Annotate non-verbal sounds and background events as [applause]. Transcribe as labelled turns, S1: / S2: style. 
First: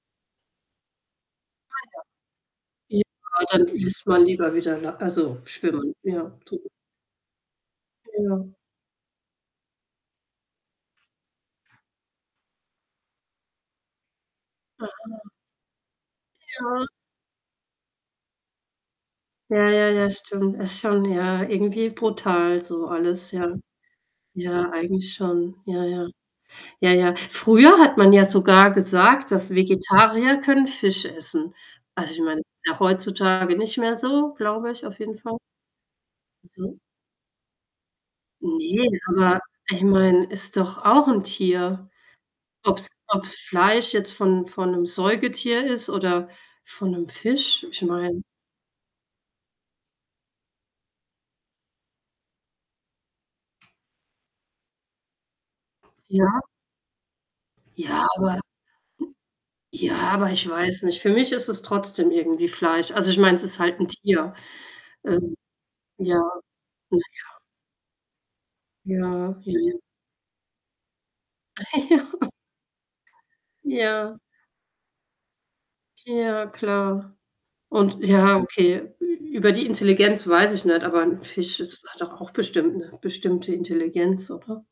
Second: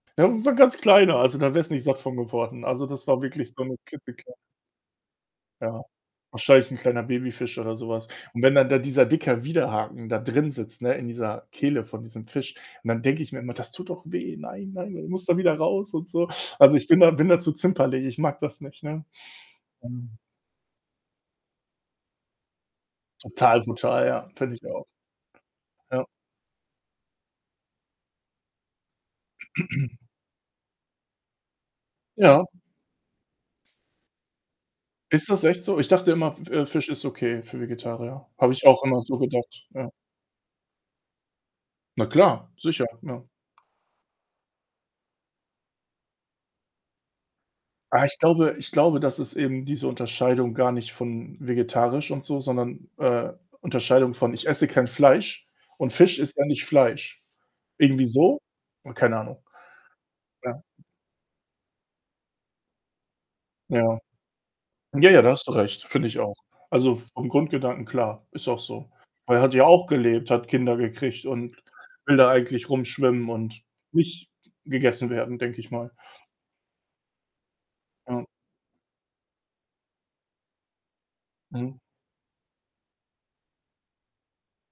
S1: Das ist 'n ganz kleiner, also da wärst nicht
S2: Ah,
S1: satt von geworden. Also,
S2: ja.
S1: das war
S2: Ja,
S1: wirklich so
S2: dann
S1: 'ne
S2: ist man
S1: klitzeklei
S2: lieber wieder La also
S1: Ja.
S2: schwimmen, ja. [unintelligible]
S1: Wahrscheinlich 'n kleiner Babyfisch oder so was und
S2: Ja.
S1: wenn dann da dieser dicker Widerhaken da drinsitzt, ne, in dieser Kehle von diesem Fisch und dann denke ich mir immer: „Das tut doch weh. Nein, nein.“ Der
S2: Aha.
S1: muss da wieder raus und so. Also, ich
S2: Ja.
S1: bin da bin da zu zimperlich. Ich mag das nicht, ne?
S2: Ja, ja, ja,
S1: [unintelligible]
S2: stimmt. Ist schon ja, irgendwie brutal so alles, ja.
S1: Total brutal, ja, finde ich
S2: Ja,
S1: auch.
S2: eigentlich schon. Ja,
S1: Ja.
S2: ja. Ja, ja. Früher hat man ja sogar gesagt, dass
S1: [clears throat]
S2: Vegetarier können Fisch essen. Also, ich meine,
S1: Ja.
S2: ist ja heutzutage nicht mehr so, glaube ich, auf jeden
S1: Ist
S2: Fall.
S1: das echt so? Ich dachte immer, f äh,
S2: [unintelligible]
S1: Fisch ist okay für Vegetarier. Habe ich auch
S2: Ne,
S1: immer so
S2: aber
S1: gedacht,
S2: ich
S1: ja.
S2: meine, ist doch auch 'n Tier.
S1: Na klar.
S2: Ob
S1: Sicher,
S2: 's
S1: ne?
S2: ob 's Fleisch jetzt von von 'nem Säugetier ist oder von 'nem Fisch, ich
S1: Ah, ich
S2: meine
S1: glaube ich glaube, dass es eben diese Unterscheidung gar nicht von vegetarisch und so, sondern, äh, Unterscheidung von, ich esse kein Fleisch und Fisch ist
S2: Ja.
S1: ja nicht Fleisch. Irgendwie
S2: Ja, aber
S1: so?
S2: [hiccups]
S1: Boah, keine Ahnung.
S2: ja, aber ich
S1: Ja.
S2: weiß nicht. Für mich ist es trotzdem irgendwie Fleisch. Also, ich meine, es ist halt 'n
S1: Ja.
S2: Tier.
S1: Ja, ja, da
S2: Ähm,
S1: hast du recht, finde ich
S2: ja.
S1: auch. Also,
S2: Na
S1: vom
S2: ja.
S1: Grundgedanken klar, ist auch so.
S2: Ja,
S1: Weil,
S2: ja,
S1: er hat ja
S2: ja.
S1: auch gelebt, hat Kinder gekriegt und will da
S2: [chuckles] Ja.
S1: eigentlich rumschwimmen und
S2: Ja.
S1: nicht gegessen werden, denke ich mal.
S2: Ja, klar und
S1: Ja.
S2: ja, okay. Ü über die Intelligenz weiß ich nicht, aber 'n Fisch
S1: Mhm.
S2: ist hat doch auch bestimmt 'ne bestimmte Intelligenz, oder?